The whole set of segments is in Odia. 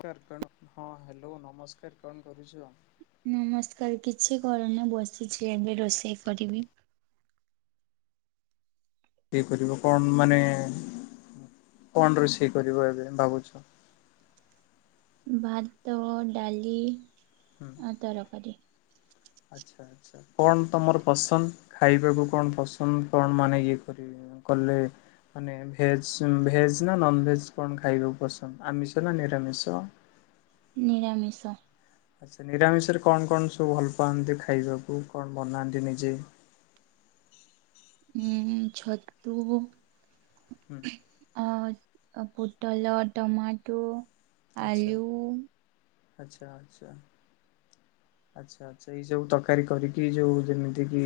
ହଁ ହ୍ୟାଲୋ ନମସ୍କାର କଣ କରୁଛ? ନମସ୍କାର କିଛି କରେନି ବସିଛି ଏବେ ରୋଷେଇ କରିବି। ଇଏ କରିବ କଣ ମାନେ କଣ ରୋଷେଇ କରିବ ଏବେ ଭାବୁଛ? ଭାତ, ଡାଲି ହୁଁ। ତରକାରି। ଆଚ୍ଛା ଆଚ୍ଛା କଣ ତମର ପସନ୍ଦ ଖାଇବାକୁ କଣ ପସନ୍ଦ କଣ ମାନେ ଇଏ କରିବେ? କଲେ ମାନେ ଭେଜ୍ ଭେଜ୍ ନା ନନ ଭେଜ୍ କଣ ଖାଇବାକୁ ପସନ୍ଦ ଆମିଷ ନା ନିରାମିଷ? ନିରାମିଷ। ଆଚ୍ଛା ନିରାମିଷରେ କଣ କଣ ସବୁ ଭଲ ପାଆନ୍ତି ଖାଇବାକୁ କଣ ବନାନ୍ତି ନିଜେ? ଉଁ ଛତୁ ହୁଁ ଅ ପୁଟଲ ଟମାଟୁ। ଆଚ୍ଛା ଆଚ୍ଛା ଆଚ୍ଛା। ଆଚ୍ଛା ଆଛା ଏଇ ସବୁ ତରକାରୀ କରିକି ଯୋଉ ଯେମିତି କିି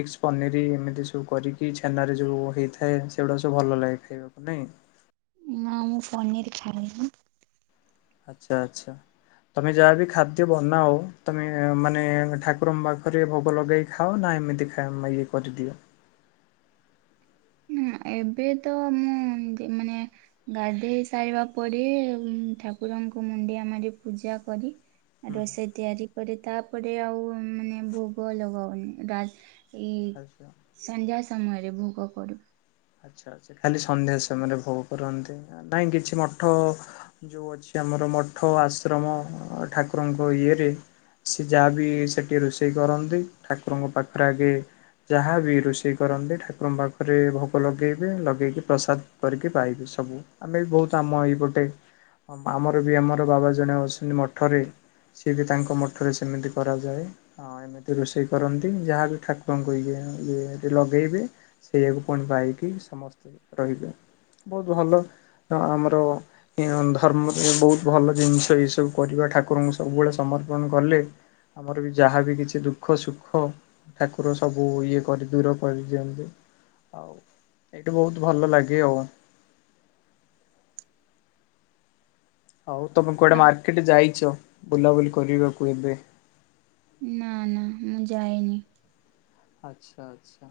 ମିକ୍ସ ପନିର ଏମିତି ସବୁ କରିକି କି ଛେନା ରେ ଯୋଉ ହେଇଥାଏ ସେଗୁଡା ସବୁ ଭଲ ଲାଗେ ଖାଇବାକୁ ନାଇଁ? ନା ମୁଁ ପନିର ଖାଇନି। ଆଚ୍ଛା ଆଛା। ତମେ ଯାହାବି ଖାଦ୍ୟ ବନାଅ ତମେ ମାନେ ଠାକୁରଙ୍କ ପାଖରେ ଭୋଗ ଲଗେଇ ଖାଅ ନା ଏମିତି ଖାଏ ଉଁ ଇଏ କରିଦିଅ। [unintelligible] ଏବେ ତ ମୁଁ ମାନେ ଗାଧେଇ ସାରିବା ପରେ ଠାକୁରଙ୍କୁ ମୁଣ୍ଡିଆ ମାର ପୂଜା କରି ହୁଁ ରୋଷେଇ ତିଆରି କରେ ତାପରେ ଆଉ ମାନେ ଭୋଗ ଲଗାଉନି ଡା ଇ ଆଚ୍ଛା। ସନ୍ଧ୍ୟା ସମୟରେ ଭୋଗ କରୁ। ଆଚ୍ଛା ଆଚ୍ଛା ଖାଲି ସନ୍ଧ୍ୟା ସମୟରେ ଭୋଗ କରନ୍ତି ନାଇଁ କିଛି ମଠ ଯୋଉ ଅଛି ଆମର ମଠ ଆଶ୍ରମ ଠାକୁରଙ୍କ ଇଏରେ ସି ଯାହା ବି ସେଠି ରୋଷେଇ କରନ୍ତି ଠାକୁରଙ୍କ ପାଖରେ ଆଗେ ଯାହା ବିି ରୋଷେଇ କରନ୍ତି ଠାକୁରଙ୍କ ପାଖରେ ଭୋଗ୍ ଲୋକ ଲଗେଇବେ ଲଗେଇକି ପ୍ରସାଦ କରିକି ପାଇବେ ସବୁ। ଆମେ ବି ବହୁତ ଆମ ଏଇପଟେ ହଁ ଆମର ବି ଆମର ବାବା ଜଣେ ଅଛନ୍ତି ମଠରେ ସିଏ ବି ତାଙ୍କ ମଠରେ ସେମିତି କରାଯାଏ। ଆ ହଁ ଏମିତି ରୋଷେଇ କରନ୍ତି ଯାହା ବିି ଠାକୁରଙ୍କୁ ଇଏ ଇଏ ଲଗେଇବେ ସେଇଆକୁ ପନ୍ ପାଇକି ସମସ୍ତେ ରହିବେ। ବହୁତ ଭଲ ଆମର ଧର୍ମରେ ବହୁତ ଭଲ ଜିନିଷ ଏ ସବୁ କରିବା ଠାକୁରଙ୍କୁ ସବୁବେଳେ ସମର୍ପଣ କଲେ ଆମର ବି ଯାହାବ କିଛି ଦୁଃଖ ସୁଖ ଠାକୁର ସବୁ ଇଏ କରି ଦୂର କରିଦିଅନ୍ତି। ହଉ ଏଇଠି ବହୁତ ଭଲ ଲାଗେ ଆଉ। ଆଉ ତମେ କୁଆଡେ ଆ ମାର୍କେଟ ଯାଇଛ ବୁଲାବୁଲି କରିବାକୁ ଏବେ। ନା ନା ମୁଁ ଯାଏନି। ଆଚ୍ଛା ଆଚ୍ଛା।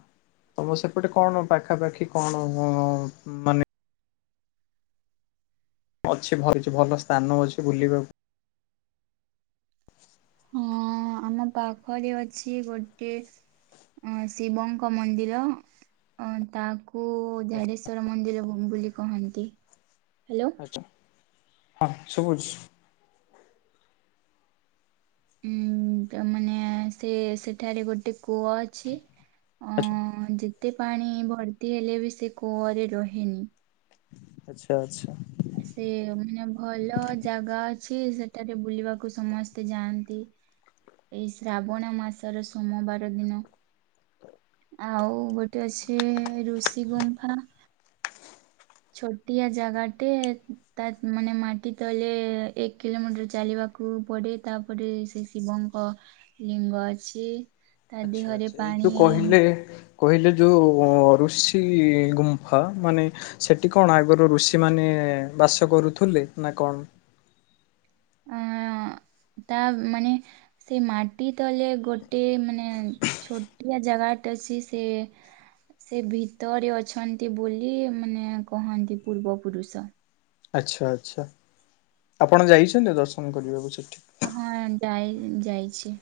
ତମ ସେପଟେ କଣ ପାଖାପାଖି କଣ ମାନେ ଅଛି ଭଲଛି ଭଲ ସ୍ଥାନ ଅଛି ବୁଲିବାକୁ। ହଁ ଆମ ପାଖରେ ଅଛି ଗୋଟେ ଆଁ ଶିବଙ୍କ ମନ୍ଦିର। ଆଁ ତାକୁ ବୋଉ ଝାଡେଶ୍ଵର ମନ୍ଦିର ହୋମ ବୋଲି କହନ୍ତି। ହ୍ୟାଲୋ। ହଁ ସୁବୁଛି ଉଁ ତାମାନେ ସେ ସେଠାରେ ଗୋଟେ କୂଅ ଅ ଛି। ଆଚ୍ଛା ଆଁ ଯେତେ ପାଣି ଭର୍ତି ହେଲେ ବି ସେ କୂଅରେ ରହେନି। ଆଚ୍ଛା ଆଚ୍ଛା। ସେ ମାନେ ଭଲ ଜାଗା ଅଛି ସେଠାରେ ବୁଲିବାକୁ ସମସ୍ତେ ଯାଆନ୍ତି। ଏଇ ଶ୍ରାବଣ ମାସର ସୋମବାର ଦିନ। ଆଉ ଗୋଟେ ଅଛି ଋଷିଗୁମ୍ଫା। ଛୋଟିଆ ଜାଗାଟେ ତା ମାନେ ମାଟିିତଲେ ଏକ କିଲୋମିଟର ଚାଲିବା କୁ ପଡେ ତାପରେ ସେ ଶିବଙ୍କ ଲିଙ୍ଗ ଅଛି। ତା ଆଚ୍ଛା ଦେହରେ ଆଛା ଏଇ ପାଣି ଯୋଉ କହିଲେ କହିଲେ ଯେଉଁ ଋଷି ଗୁମ୍ଫା ମାନେ ସେଠି କଣ ଆଗରୁ ଋଷି ମାନେ ବାସ କରୁଥିଲେ ନା କଣ? ଆଁ ତା ମାନେ ସେ ମାଟି ତଲେ ଗୋଟେ ମାନେ ଛୋଟିଆ ଜାଗାଟେ ଅଛି। ସେ ସେ ଭିତରେ ଅଛନ୍ତି ବୋଲି ମାନେ କହନ୍ତି ପୂର୍ବପୁରୁଷ। ଆଚ୍ଛା ଆଚ୍ଛା। ଆପଣ ଯାଇଛନ୍ତି ଦର୍ଶନ କରିବାକୁ ସେଠି? ହଁ ଡାଇଲ ଯାଇଛି।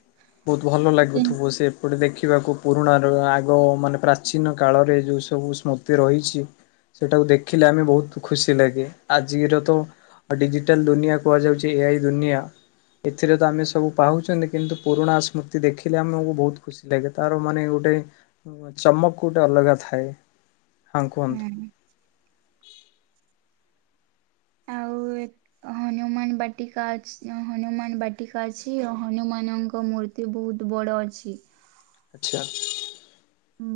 ବହୁତ ଭଲ କିନ୍- ଲାଗୁଥିବ ସେ ଗୋଟେ ଦେଖିବାକୁ ପୁରୁଣା ର ଆଗ ମାନେ ପ୍ରାଚୀନ କାଳରେ ଯୋଉ ସବୁ ସ୍ମୃତି ରହିଛି। ସେଇଟାକୁ ଦେଖିଲେ ଆମେ ବହୁତ ଖୁସି ଲାଗେ। ଆଜିର ତୁ ଆଉ ଡିଜିଟାଲ ଦୁନିଆ କୁହାଯାଉଛି ଏଆଇ ଦୁନିଆ। ଏଥିରେ ତ ଆମେ ସବୁ ପାହୁଛନ୍ତି କିନ୍ତୁ ପୁରୁଣା ସ୍ମୃତି ଦେଖିଲେ ଆମକୁ ବହୁତ ଖୁସି ଲାଗେ। ତାର ମାନେ ଗୋଟେ ଚମକ ଗୋଟେ ଅଲଗା ଥାଏ। ହଁ କୁହନ୍ତୁ? ଆଉଏ ହନୁମାନ ବାଟିକା ଅଛ୍ ହନୁମାନ ବାଟିକା ଅଛି ହନୁମାନଙ୍କ ମୂର୍ତ୍ତି ତ୍ତି ବହୁତ ବଡ଼ ଅଛି। ଆଚ୍ଛା।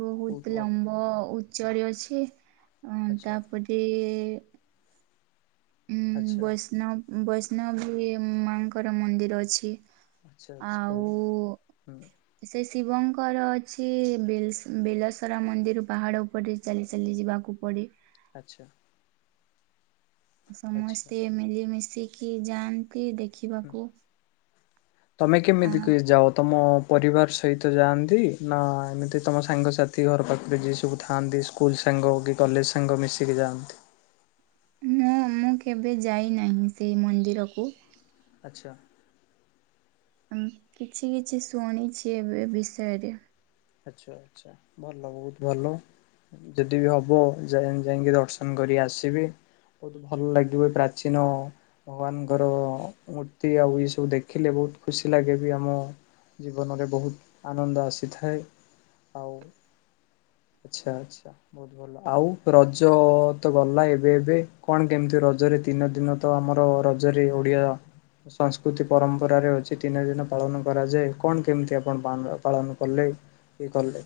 ବହୁତ ଲମ୍ବ ଉଚ୍ଚରେଅଛି ଅଁ ଆଚ୍ଛା ତାପରେ ଆଚ୍ଛା ଉୁଁ ଆଚ୍ଛା ବୈଷ୍ଣବ ବୈଷ୍ଣବଦେବି ମାଙ୍କର ମନ୍ଦିର ଅଛି। ଆଚ୍ଛା ଆଚ୍ଛା ବହୁତ ହୁଁ। ସେଇ ଶିବଙ୍କର ଅଛି ବେଲ ବେଲସରା ମନ୍ଦିର ପାହାଡ ଉପରେ ଚାଲି ଚାଲି ଯିବାକୁ ପଡେ। ଆଚ୍ଛା। ଆଚ୍ଛା ସମସ୍ତେ ମିଳିମିଶିକି ଯାଆନ୍ତି ହୁଁ। ଦେଖିବାକୁ। ତମେ ଆ କେମିତିକି ଯାଅ ତମ ପରିବାର ସହିତ ଯାଆନ୍ତି ନା ଏମିତି ତମ ସାଙ୍ଗସାଥି ଘର ପାଖରେ ଯିଏ ସବୁ ଥାଆନ୍ତି। ସ୍କୁଲ ସାଙ୍ଗ କିକଲେଜ ସାଙ୍ଗ ମିଶିକି ଯାଆନ୍ତି। ନାଁ ମୁଁ କେବେ ଯାଇନାହିଁ ସେହି ମନ୍ଦିରକୁ। ଆଚ୍ଛା। [unintelligible] କିଛି କିଛି ଶୁଣିଛି ଏବେ ବିଷୟରେ। ଆଚ୍ଛା ଆଚ୍ଛା ଭଲ ବହୁତ ଭଲ। ଯଦିବି ହବ ଯାଇ ଯାଇକି ଦର୍ଶନ କରିଆସିବି। ବହୁତ ଭଲ ଲାଗିବ ପ୍ରାଚୀନ ଭଗବାନଙ୍କର ମୂର୍ତ୍ତି ଆଉ ଏସବୁ ଦେଖିଲେ ବହୁତ ଖୁସିଲାଗେବି ଆମ ଜୀବନରେ ବହୁତ ଆନନ୍ଦ ଆସିଥାଏ। ଆଉ [inaudible] ଆଚ୍ଛା ଆଚ୍ଛା ବହୁତ ଭଲ। ଆଉ ରଜତ ଗଲା ଏବେ ଏବେ କଣ କେମିତି ରଜରେ ଦିନ ଦିନ ତ ଆମର ରଜରେ ଓଡିଆ। ସଂସ୍କୃତି ପରମ୍ପରାରେ ଅଛି ତିନି ଦିନ ପାଳନ କରାଯାଏ କଣ କେମିତି ଆପଣ ପାନ ପାଳନ କଲେ? କି କଲେ।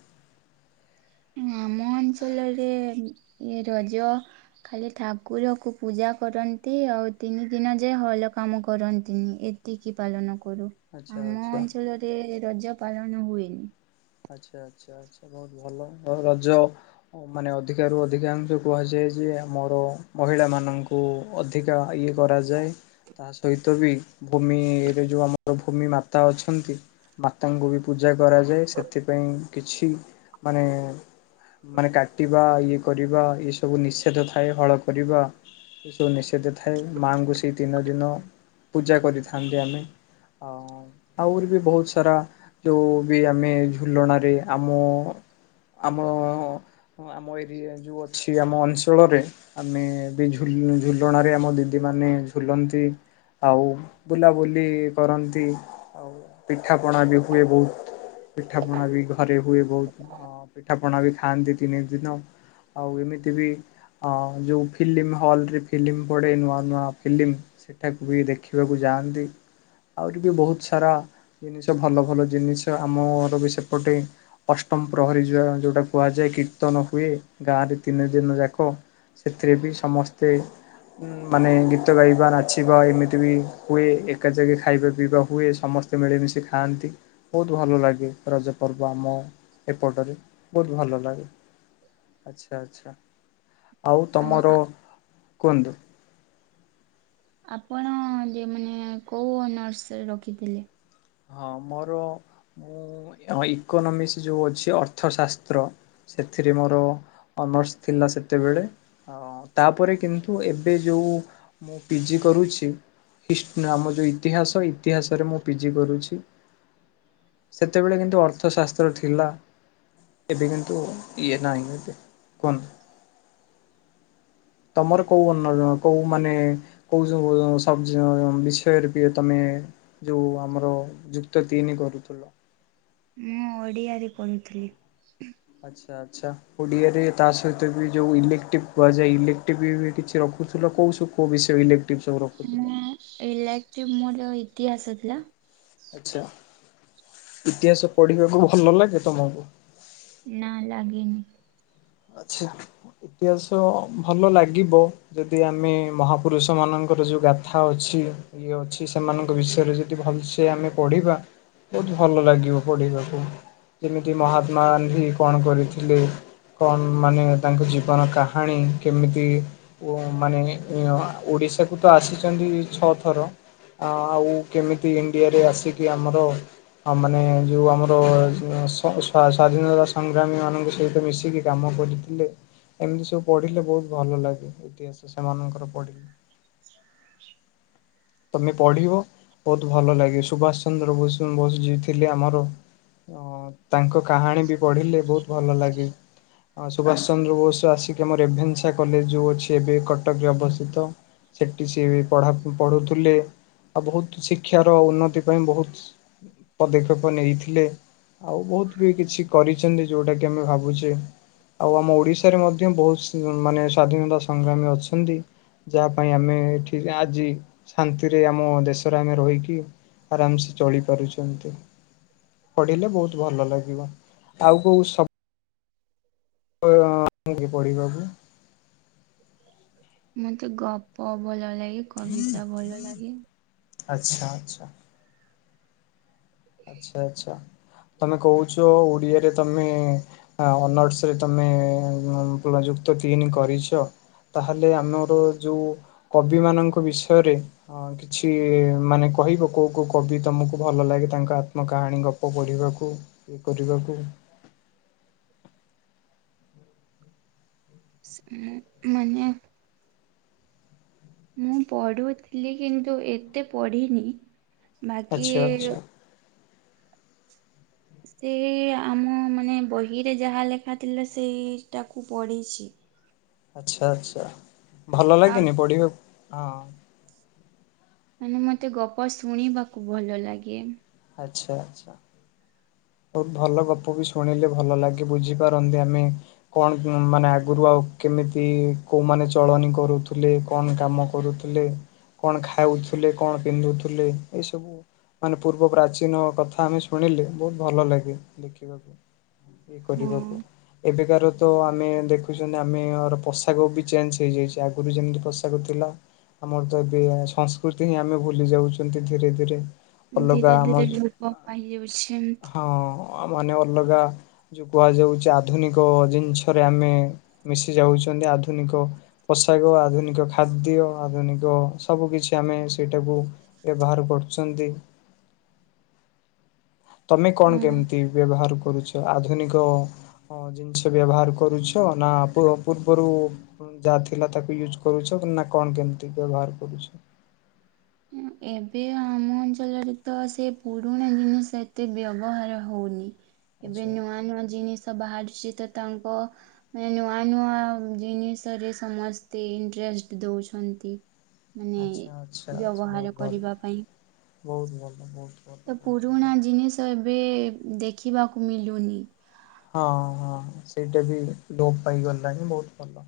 ଆମ ଅଞ୍ଚଲରେ ରଜ ଖାଲି ଠାକୁରକୁ ପୂଜା କରନ୍ତି ଆଉ ତିନି ଦିନ ଯାଏଁ ହଲ କାମ କରନ୍ତି ଏତି ଏତିକି ପାଳନକରୁ ଆଚ୍ଛା ଆମ ଆଚ୍ଛା ଅଞ୍ଚଳରେ ରଜ ପାଳନ ହୁଏନି। ଆଚ୍ଛା ଆଚ୍ଛା ଆଚ୍ଛା ବହୁତ ଭଲ ଆଉ ରଜ ମାନେ ଅଧିକରୁ ଅଧିକାଂଶ କୁହାଯାଏଯେ ଆମର ମହିଳା ମାନଙ୍କୁ ଅଧିକା ଇଏ କରାଯାଏ। ତାସହିତବି ଭୂମିରେ ଯୋଉ ଆମର ଭୂମିମାତା ଅଛନ୍ତି। ମାତାଙ୍କୁବି ପୂଜା କରାଯାଏ ସେ ସେଥିପାଇଁ କିଛି ମାନେ ମାନେ କାଟିବା ଇଏ କରିବା ଏସବୁ ନିଷେଧଥାଏ ହଳ କରିବା। ଏସବୁ ନିଷେଧ ଥାଏ ମାଆଙ୍କୁ ସେଇ ତିନିଦିନ ପୂଜା କରିଥାନ୍ତି ଆମେ ଆଉ ଅଁ ଆହୁରିବି ବହୁତସାରା ଯୋଉବି ଆମେ ଝୁଲଣାରେ ଆମ ଆମ ଓହୋ ଆମ ଏରିଆ ଯୋଉଅଛି ଆମ ଅଞ୍ଚଳରେ ଆମେବି ଝୁଲ ଝୁଲଣାରେ ଆମ ଦିଦି ମାନେ ଝୁଲନ୍ତି। ଆଉ ବୁଲାବୁଲି କରନ୍ତି ଆଉ ପିଠାପଣାବି ହୁଏ ବହୁତ। ପିଠା ପଣାବି ଘରେହୁଏ ବହୁତ ପିଠା ପଣାବି ଖାଆନ୍ତି ତିନି ଦିନ। ଆଉ ଏମିତିବି ହଁ ଯୋଉ ଫିଲ୍ମି ହଲରେ ଫିଲ୍ମିପଡେ ନୂଆ ନୂଆ ଫିଲ୍ମି। ସେଠାକୁ ବି ଦେଖିବାକୁ ଯାଆନ୍ତି। ଆଉରି ବି ବହୁତ ସାରା ଜିନିଷ ଭଲ ଭଲ ଜିନିଷ ଆମର ବି ସେପଟେ ଅଷ୍ଟମ ପ୍ରହରୀ ଯ- ଯୋଉଟା କୁହାଯାଏ କୀର୍ତ୍ତନ ହୁଏ, ଗାଁ ରେ ତିନି ଦିନ ଯାକ। ସେଥିରେ ବି ସମସ୍ତେ ଉଁ, ମାନେ ଗୀତ ଗାଇବା ନାଚିବା ଏମିତି ବି ହୁଏ। ଏକା ଜାଗେ ଖାଇବା ପିଇବା ହୁଏ। ସମସ୍ ତେ ମିଳିମିଶି ଖାଆନ୍ତି, ବହୁତ ଭଲ ଲାଗେ। ରଜପର୍ବ ଆମ ଏପଟରେ ବହୁତ ଭଲ ଲାଗେ। ଆଚ୍ଛା, ଆଚ୍ଛା, ଆଉ ଆ, ତୋମର ଆ- କୁହନ୍ତୁ ଆପଣ ଯେ ମାନେ କୋଉ ଅନର୍ସରେ ରଖିଥିଲେ? ହଁ ମୋର ମୁଁ ହଁ ଇକୋନୋମିକ୍ସ ଯୋଉ ଅଛି ଅର୍ଥଶାସ୍ତ୍ର ସେଥିରେ ମୋର ଅନର୍ସ ଥିଲା ସେତେବେଳେ। ଆ ହଁ ତାପରେ କିନ୍ତୁ ଏବେ ଯୋଉ ମୁଁ ପିଜି କରୁଛି, ହିଷ୍ ନା ଆମ ଯୋଉ ଇତିହାସ ଇତିହାସରେ ମୁଁ ପି ଜି କରୁଛି। ସେତେବେଳେ କିନ୍ତୁ ଅର୍ଥଶାସ୍ତ୍ର ଥିଲା। ଏବେ କିନ୍ତୁ ଇଏ ନାହିଁ ଏବେ। କୁହନ୍ତୁ। ତୋମର କୋଉ ଅନର କୋଉ ମାନେ କୋଉ ଯୁ ସବଜେ ଅ, ବିଷୟ ରେ ବିଏ ତୋମେ ଯୋଉ ଆମର ଯୁକ୍ତ ତିନି କରୁଥିଲ? ମୁଁ ଓଡ଼ିଆରେ ପଢ଼ୁଥିଲି। ଆଚ୍ଛା ଆଚ୍ଛା। ଓଡ଼ିଆରେ ତା ସହିତ ବି ଯୋଉ ଇଲେକ୍ଟିବ୍ କୁହାଯାଏ, ଇଲେକ୍ଟିବ୍ ବି ବି କିଛି ରଖୁଥିଲ, କୋଉ ସୁ- କୋଉ ବିଷୟ ଇଲେ ନା ଏ ଇଲେକ୍ଟିବ୍ ମୋର ଇତିହାସ ଥିଲା। ଆଚ୍ଛା, ଇତିହାସ ପଢିବାକୁ ଭଲ ଲାଗେ ତୋମକୁ? ନା ଲାଗିନି। ଆଚ୍ଛା ଇତିହାସ ଭଲ ଲାଗିବ। ଯଦି ଆମେ ମହାପୁରୁଷ ମାନଙ୍କର ଯୋଉ ଗାଥା ଅଛି। ଇଏ ଅଛି ସେମାନଙ୍କ ବିଷୟରେ ଯଦି ଭଲସେ ଆମେ ପଢିବା। ତ ଭଲ ଲାଗିବ ପଢ଼ିବାକୁ। ଯେମିତି ମହାତ୍ମା ଗାନ୍ଧୀ କଣ କରିଥିଲେ? କଣ ମାନେ ତାଙ୍କ ଜୀବନ କାହାଣୀ କେମିତି ଓ ମାନେ [unintelligible] ଓଡିଶାକୁ ତ ଆସିଛନ୍ତି ଛଅଥର। ଆ, ଆଉ କେମିତି ଇଣ୍ଡିଆରେ ଆସିକି ଆମର ଆ, ମାନେ ଯୋଉ ଆମର ଅ, ସ-ସ୍ବା-ସ୍ଵାଧୀନତା ସଂଗ୍ରାମୀ ମାନଙ୍କ ସହିତ ମିଶିକି କାମ କରିଥିଲେ। ଏମିତି ସବୁ ପଢିଲେ ବହୁତ ଭଲ ଲାଗେ ଇତିହାସ ସେମାନଙ୍କର ପଢିଲେ। ତୋମେ ପଢିବ ବହୁତ ଭଲ ଲାଗିବ। ସୁଭାଷ ଚନ୍ଦ୍ର ଭୁଷ ବୋଷ ଯିଏ ଥିଲେ ଆମର। ଅଁ, ତାଙ୍କ କାହାଣୀ ବି ପଢିଲେ ବହୁତ ଭଲ ଲାଗେ। ହଁ ସୁଭାଷ ଚନ୍ଦ୍ର ବୋଷ ଆସିକି ଆମ ରେଭେନ୍ସା କଲେଜ୍ ଯୋଉ ଅଛି ଏବେ କଟକରେ ଅବସ୍ଥିତ। ସେଟି ସିଏ ବି ପଢା ଉଁ, ପଢୁଥୁ ଥିଲେ ଆଉ ବହୁତ ଶିକ୍ଷାର ଉନ୍ନତି ପାଇଁ ବହୁତ ପଦକ୍ଷେପ ନେଇଥିଲେ। ଆଉ ବହୁତ ବି କିଛି କରିଛନ୍ତି ଯୋଉଟାକି ଆମେ ଭାବୁଛେ। ଆଉ ଆମ ଓଡିଶାରେ ମଧ୍ୟ ବହୁ ସିଙ୍ଗ ମାନେ ସ୍ଵାଧୀନତା ସଂଗ୍ରାମୀ ଅଛନ୍ତି। ଯାହା ପାଇଁ ଆମେ ଏଠି ଆଜି ଶାନ୍ତିରେ ଆମ ଦେଶରେ ଆମେ ରହିକି ଆରାମ ସେ ଚଳି ପାରୁଚନ୍ତି। ପଢିଲେ ବହୁତ ଭଲ ଲାଗିବ। ଆଉ କୋଉ ସବ ତ ମୁଁ କି ପଢିବାକୁୁ ମତେ ଗପ ଭଲ ଲାଗେ କବିତା ଭଲ ଲାଗେ। ଆଚ୍ଛା ଆଚ୍ଛା। ଆଚ୍ଛା ଆଚ୍ଛା ତମେ କହୁଛ ଓଡିଆରେ ତମେ ଅନର୍ସ ରେ ତମେ ଯୁକ୍ତ ତିନି କରିଚ। ତାହେଲେ ଆମେ ଗୋଟେ ଯୋଉ କବି ମାନଙ୍କ ବିଷୟରେ ହଁ କିଛି ମାନେ କହିବ କୋଉ କୋଉ କବି ତମକୁ ଭଲ ଲାଗେ ତାଙ୍କ ଆତ୍ମା କାହାଣୀ ଗପ ପଢ଼ିବାକୁ ଇଏ କରିବାକୁ। ସିଏ ମାନେ। ମୁଁ ପଢୁଥିଲି କିନ୍ତୁ ଏତେ ପଢିନି ବାକି ଆଚ୍ଛା ଆଚ୍ଛା ସେ ଆମ ମାନେ ବହିରେ ଯାହା ଲେଖା ଥିଲା ସେଇଟାକୁ ପଢ଼ିଛି। ଆଚ୍ଛା ଆଚ୍ଛା ଭଲ ଆଉ ଲାଗେନି ପଢିବାକୁ ହଁ। ମାନେ ମତେ ଗପ ଶୁଣିବାକୁ ଭଲ ଲାଗେ। ଆଚ୍ଛା ଆଚ୍ଛା। ବହୁତ ଭଲ ଗପ ବି ଶୁଣିଲେ ଭଲ ଲାଗେ ବୁଝିପାରନ୍ତି ଆମେ। କଣ ମାନେ ଆଗରୁ ଆଉ କେମିତି କୋଉମାନେ ଚଳଣି କରୁଥିଲେ କଣ କାମ କରୁଥୁ ଥିଲେ କଣ ଖାଉଥିଲେ କଣ ପିନ୍ଧୁଥିଲେ ଏଇ ସବୁ। ମାନେ ପୂର୍ବ ପ୍ରାଚୀନ କଥା ଆମେ ଶୁଣିଲେ ବହୁତ ଭଲ ଲାଗେ ଦେଖିବାକୁ ଇଏ କରିବାକୁ ହଁ ଏବେକାର ତ ଆମେ ଦେଖୁଛନ୍ତି ଆମେ ଆର ପୋଷାକ ବି ଚେଞ୍ଜ ହେଇଯାଇଛି ଆଗରୁ ଯେମିତି ପୋଷାକ ଥିଲା। ଆମର ତ ଏବେ ସଂସ୍କୃତି ହିଁ ଆମେ ଭୁଲି ଯାଉଛନ୍ତି ଧୀରେ ଧୀରେ‌। ଧୀରେ ଧୀରେ ଲୁପପ୍ ପାଇଯାଉଛନ୍ତି। ହଁ ମାନେ ଅଲଗା। ଯୋଉ କୁହାଯାଉଛି ଆଧୁନିକ ଜିନିଷରେ ଆମେ ମିଶି ଯାଉଛନ୍ତି ଆଧୁନିକ, ପୋଷାକ ଆଧୁନିକ ଖାଦ୍ୟ ଆଧୁନିକ ସବୁ କିଛି ଆମେ ସେଇଟାକୁ ବ୍ୟବହାର କରୁଛନ୍ତି। ତମେ କଣ କେମିତି ବ୍ୟବହାର କରୁଛ ଆଧୁନିକ ହଁ ଜିନିଷ ବ୍ୟବହାର କରୁଛ ନା ପୂ-ପୂର୍ବରୁ ଯାହା ଥିଲା ତାକୁ ୟୁଜ୍ କରୁଛ ନା କଣ କେମିତି ବ୍ୟବହାର କରୁଛ। ହୁଁ ଏବେ ଆମ ଅଞ୍ଚଳରେ ତ ସେ ପୁରୁଣା ଜିନିଷ ଏତେ ବ୍ୟବହାର ହୋଉନି। ଏବେ ଆଚ୍ଛା ନୂଆ ନୂଆ ଜିନିଷ ବାହାରିଛି ତ ତାଙ୍କ ଏବେ ନୂଆ ନୂଆ ଜିନିଷରେ ସମସ୍ତେ ଇଣ୍ଟ୍ରେଷ୍ଟ ଦୋଉଛନ୍ତି। ମାନେ ଆଚ୍ଛା ଆଚ୍ଛା ଆଚ୍ଛା ବହୁତ ବ୍ୟବହାର ଭଲ କରିବା ପାଇଁ। ବହୁତ ଭଲ ବହୁତ। ଭଲ ତ ବହୁତ ପୁରୁଣା ଭଲ ଜିନିଷ ଏବେ ଦେଖିବାକୁ ମିଲୁନି। ହଁ ହଁ ସେଇଟା ବି ଲୋପ ପାଇଗଲାଣି ବହୁତ ଭଲ।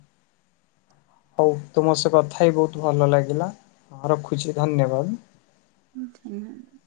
ହଉ ତୁମ ସହ କଥା ହୋଇ ବହୁତ ଭଲ ଲାଗିଲା ହଁ ରଖୁଛି ଧନ୍ୟବାଦ। ଧନ୍ୟବାଦ।